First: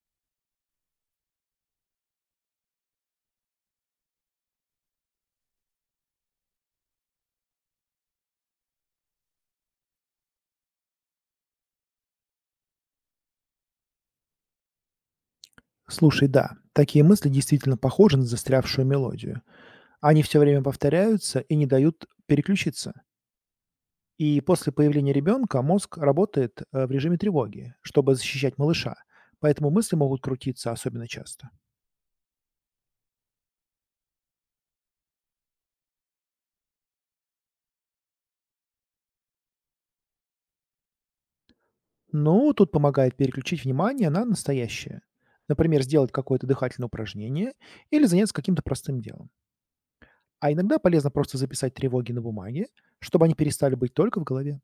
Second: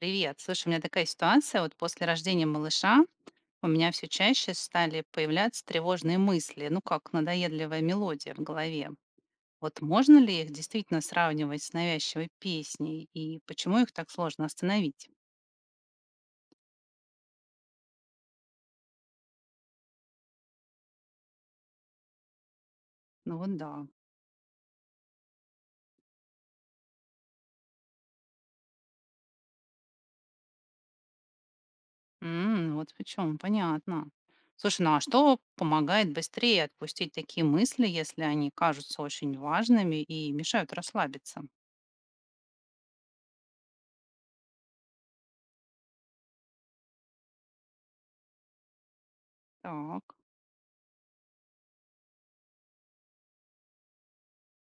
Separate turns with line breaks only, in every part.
Привет. Слушай, у меня такая ситуация. Вот после рождения малыша у меня все чаще стали появляться тревожные мысли, ну как надоедливая мелодия в голове. Вот можно ли их действительно сравнивать с навязчивой песней? И почему их так сложно остановить?
Слушай, да, такие мысли действительно похожи на застрявшую мелодию. Они все время повторяются и не дают переключиться.
Ну вот да.
И после появления ребенка мозг работает в режиме тревоги, чтобы защищать малыша. Поэтому мысли могут крутиться особенно часто.
М, вот почему, понятно. Слушай, ну а что помогает быстрее отпустить такие мысли, если они кажутся очень важными и мешают расслабиться?
Ну, тут помогает переключить внимание на настоящее. Например, сделать какое-то дыхательное упражнение или заняться каким-то простым делом.
Так.
А иногда полезно просто записать тревоги на бумаге, чтобы они перестали быть только в голове.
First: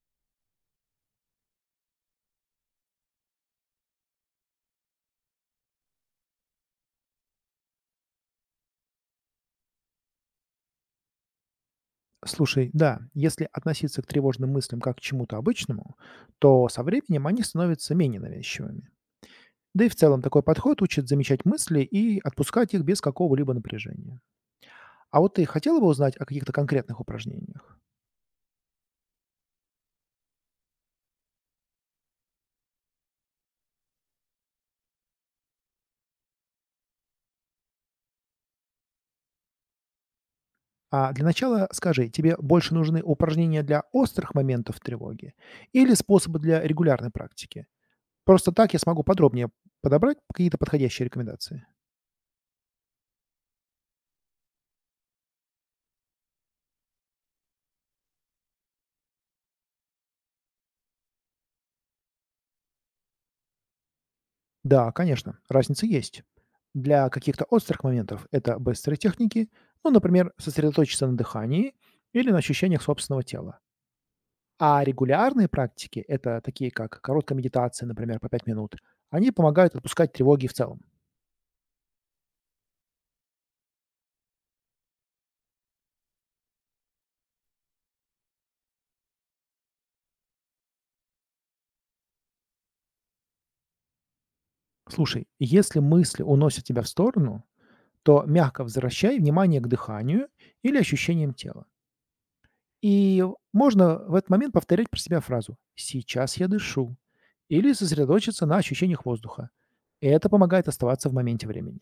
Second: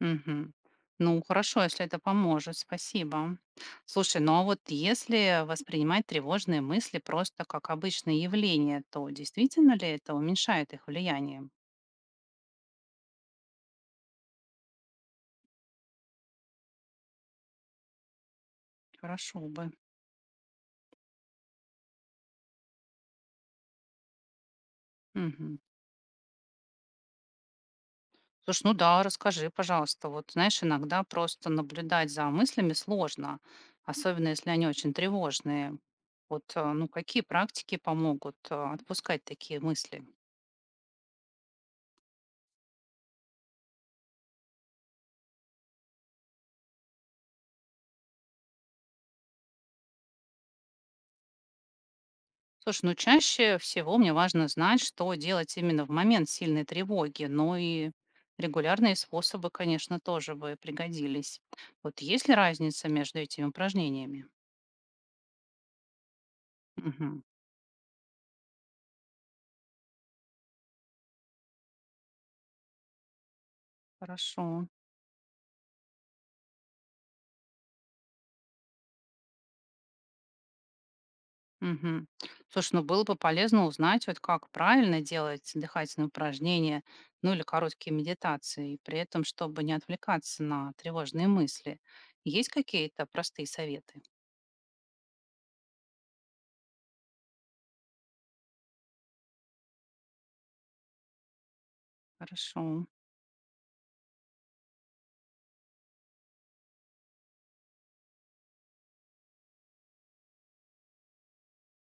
Мгм. Ну, хорошо, если это поможет, спасибо. Слушай, ну а вот если воспринимать тревожные мысли просто как обычное явление, то действительно ли это уменьшает их влияние?
Слушай, да, если относиться к тревожным мыслям как к чему-то обычному, то со временем они становятся менее навязчивыми.
Хорошо бы.
Да и в целом такой подход учит замечать мысли и отпускать их без какого-либо напряжения. А вот ты
Мгм.
хотела бы узнать о каких-то конкретных упражнениях?
Слушай, ну да, расскажи, пожалуйста. Вот знаешь, иногда просто наблюдать за мыслями сложно, особенно если они очень тревожные. Вот, какие практики помогут отпускать такие мысли?
А для начала скажи, тебе больше нужны упражнения для острых моментов тревоги или способы для регулярной практики? Просто так я смогу подробнее подобрать какие-то подходящие рекомендации.
Слушай, ну чаще всего мне важно знать, что делать именно в момент сильной тревоги, но и регулярные способы, конечно, тоже бы пригодились. Вот есть ли разница между этими упражнениями?
Да, конечно, разница есть. Для
Мгм.
каких-то острых моментов это быстрые техники, ну, например, сосредоточиться на дыхании или на ощущениях собственного тела.
Хорошо.
А регулярные практики, это такие как короткая медитация, например, по 5 минут, они помогают отпускать тревоги в целом.
Мгм. Слушай, ну было бы полезно узнать, вот как правильно делать дыхательные упражнения, ну или короткие медитации, при этом, чтобы не отвлекаться на тревожные мысли. Есть какие-то простые советы?
Слушай, если мысли уносят тебя в сторону, то мягко возвращай внимание к дыханию или ощущениям тела.
Хорошо.
И можно в этот момент повторять про себя фразу «сейчас я дышу» или сосредоточиться на ощущениях воздуха. Это помогает оставаться в моменте времени.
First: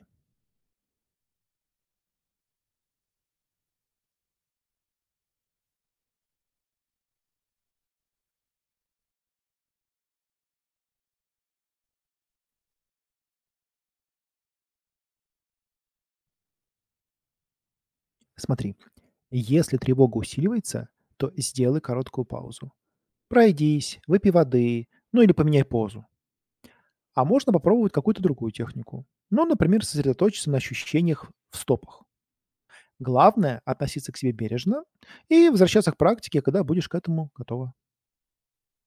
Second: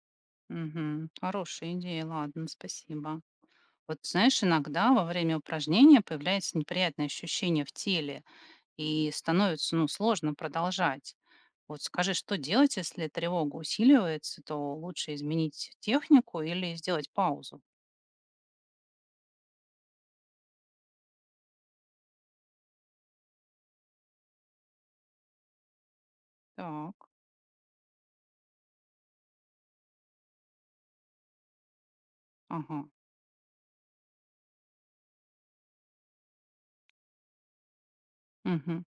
Мгм. Хорошая идея, ладно, спасибо. Вот знаешь, иногда во время упражнения появляется неприятное ощущение в теле и становится, ну, сложно продолжать. Вот скажи, что делать, если тревога усиливается, то лучше изменить технику или сделать паузу?
Смотри, если тревога усиливается, то сделай короткую паузу. Пройдись, выпей воды, ну или поменяй позу.
Так,
А можно попробовать какую-то другую технику. Ну, например, сосредоточиться на ощущениях в стопах.
ага,
Главное– относиться к себе бережно и возвращаться к практике, когда будешь к этому готова.
мгм.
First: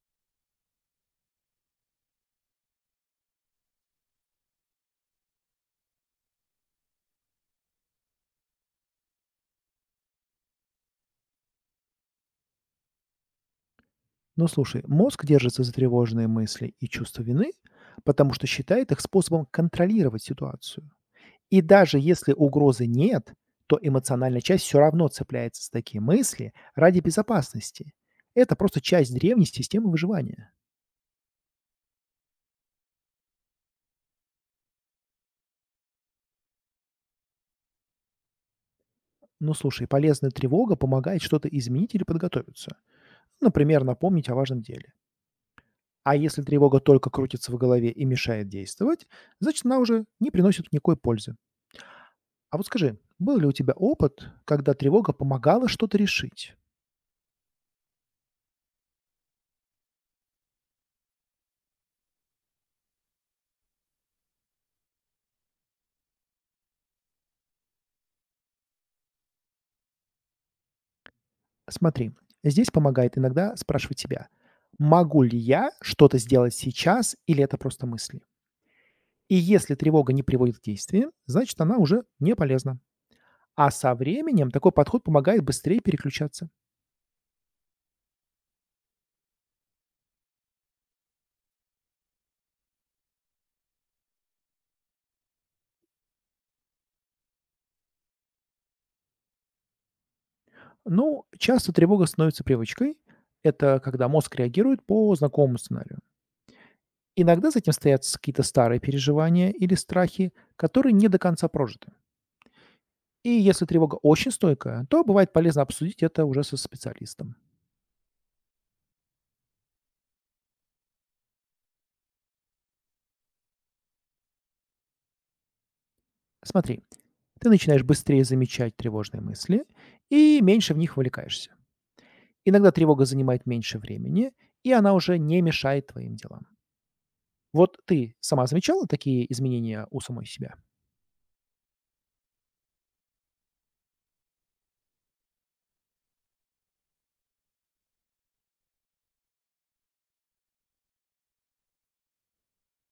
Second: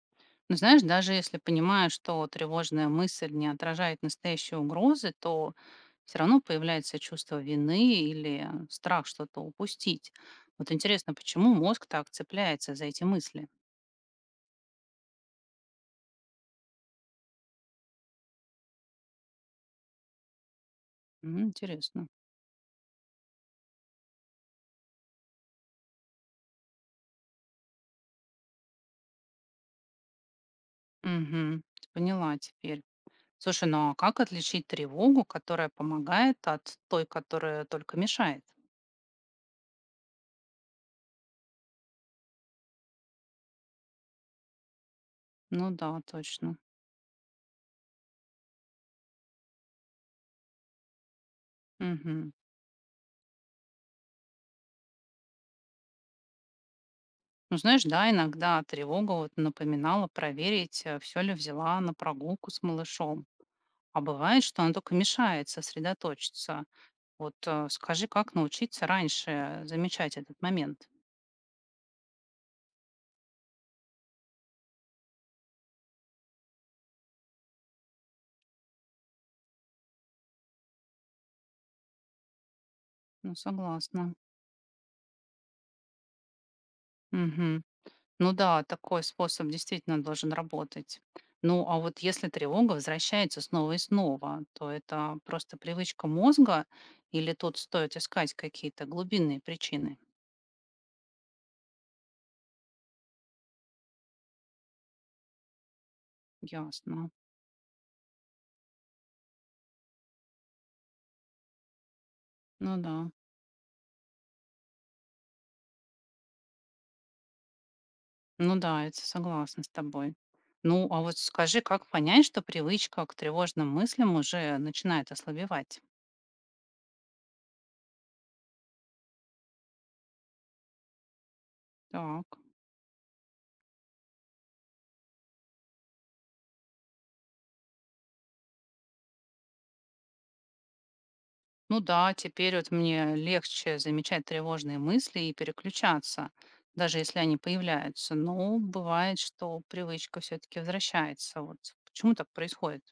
Но знаешь, даже если понимаешь, что тревожная мысль не отражает настоящей угрозы, то все равно появляется чувство вины или страх что-то упустить. Вот интересно, почему мозг так цепляется за эти мысли?
Ну слушай, мозг держится за тревожные мысли и чувство вины, потому что считает их способом контролировать ситуацию.
М,
И даже
интересно.
если угрозы нет, то эмоциональная часть все равно цепляется за такие мысли ради безопасности. Это просто часть древней системы выживания.
Угу, поняла теперь. Слушай, ну а как отличить тревогу, которая помогает от той, которая только мешает?
Ну слушай, полезная тревога помогает что-то изменить или подготовиться. Например, напомнить о важном деле.
Ну да,
А если
точно.
тревога только крутится в голове и мешает действовать, значит она уже не приносит никакой пользы.
Мгм.
А вот скажи, был ли у тебя опыт, когда тревога помогала что-то решить?
Ну, знаешь, да, иногда тревога вот напоминала проверить, все ли взяла на прогулку с малышом. А бывает, что она только мешает сосредоточиться. Вот скажи, как научиться раньше замечать этот момент?
Смотри, здесь помогает иногда спрашивать себя, могу ли я что-то сделать сейчас или это просто мысли? И если тревога не приводит к действиям, значит она уже не полезна.
Ну,
А со
согласна.
временем такой подход помогает быстрее переключаться.
Мгм. Ну да, такой способ действительно должен работать. Ну, а вот если тревога возвращается снова и снова, то это просто привычка мозга или тут стоит искать какие-то глубинные причины?
Ну, часто тревога становится привычкой. Это когда мозг реагирует по знакомому сценарию.
Ясно.
Иногда за этим стоят какие-то старые переживания или страхи, которые не до конца прожиты.
Ну да.
И если тревога очень стойкая, то бывает полезно обсудить это уже со специалистом.
Ну да, я согласна с тобой. Ну, а вот скажи, как понять, что привычка к тревожным мыслям уже начинает ослабевать?
Смотри, ты начинаешь быстрее замечать тревожные мысли и меньше в них вовлекаешься.
Так.
Иногда тревога занимает меньше времени, и она уже не мешает твоим делам. Вот ты сама замечала такие изменения у самой себя?
Ну да, теперь вот мне легче замечать тревожные мысли и переключаться, даже если они появляются. Но бывает, что привычка все-таки возвращается. Вот почему так происходит?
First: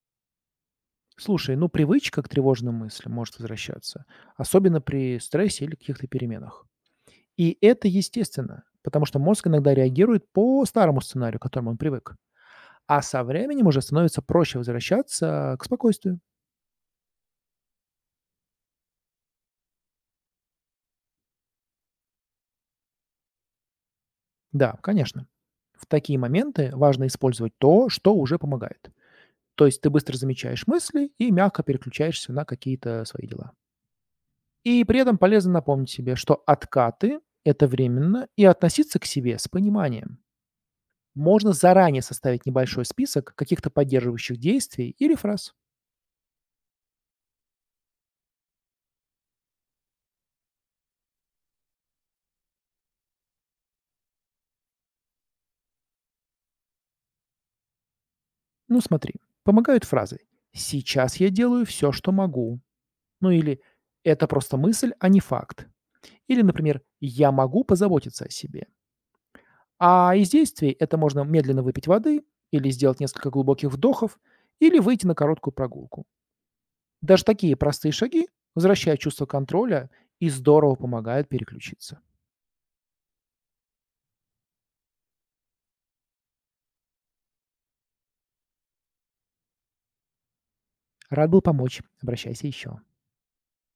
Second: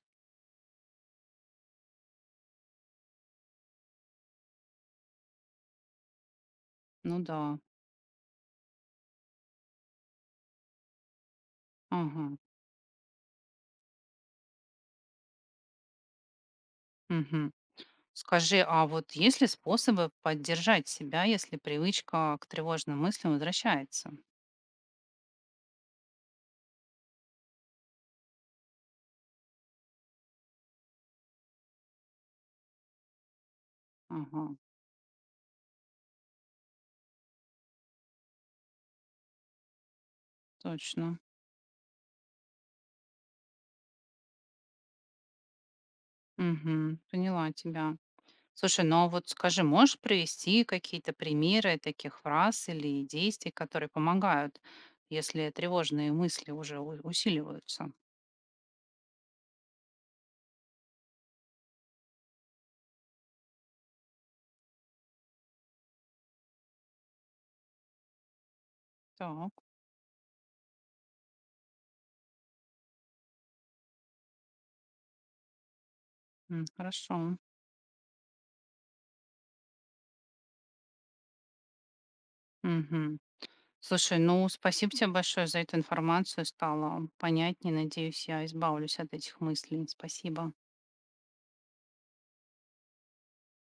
Слушай, ну привычка к тревожным мыслям может возвращаться, особенно при стрессе или каких-то переменах.
Ну да.
И это естественно, потому что мозг иногда реагирует по старому сценарию, к которому он привык.
Ага.
А со временем уже становится проще возвращаться к спокойствию.
Мгм. Скажи, а вот есть ли способы поддержать себя, если привычка к тревожным мыслям возвращается?
Да, конечно. В такие моменты важно использовать то, что уже помогает. То есть ты быстро замечаешь мысли и мягко переключаешься на какие-то свои дела.
Ага,
И при этом полезно напомнить себе, что откаты– это временно, и относиться к себе с пониманием.
точно.
Можно заранее составить небольшой список каких-то поддерживающих действий или фраз.
Мгм. Поняла тебя. Слушай, ну а вот скажи, можешь привести какие-то примеры таких фраз или действий, которые помогают, если тревожные мысли уже усиливаются?
Ну смотри, помогают фразы «Сейчас я делаю все, что могу». Ну или «Это просто мысль, а не факт». Или, например, «я могу позаботиться о себе».
Так,
А из действий это можно медленно выпить воды или сделать несколько глубоких вдохов, или выйти на короткую прогулку.
м, хорошо.
Даже такие простые шаги возвращают чувство контроля и здорово помогают переключиться.
Мгм. Слушай, ну спасибо тебе большое за эту информацию, стало понятнее. Надеюсь, я избавлюсь от этих мыслей. Спасибо.
Рад был помочь. Обращайся еще.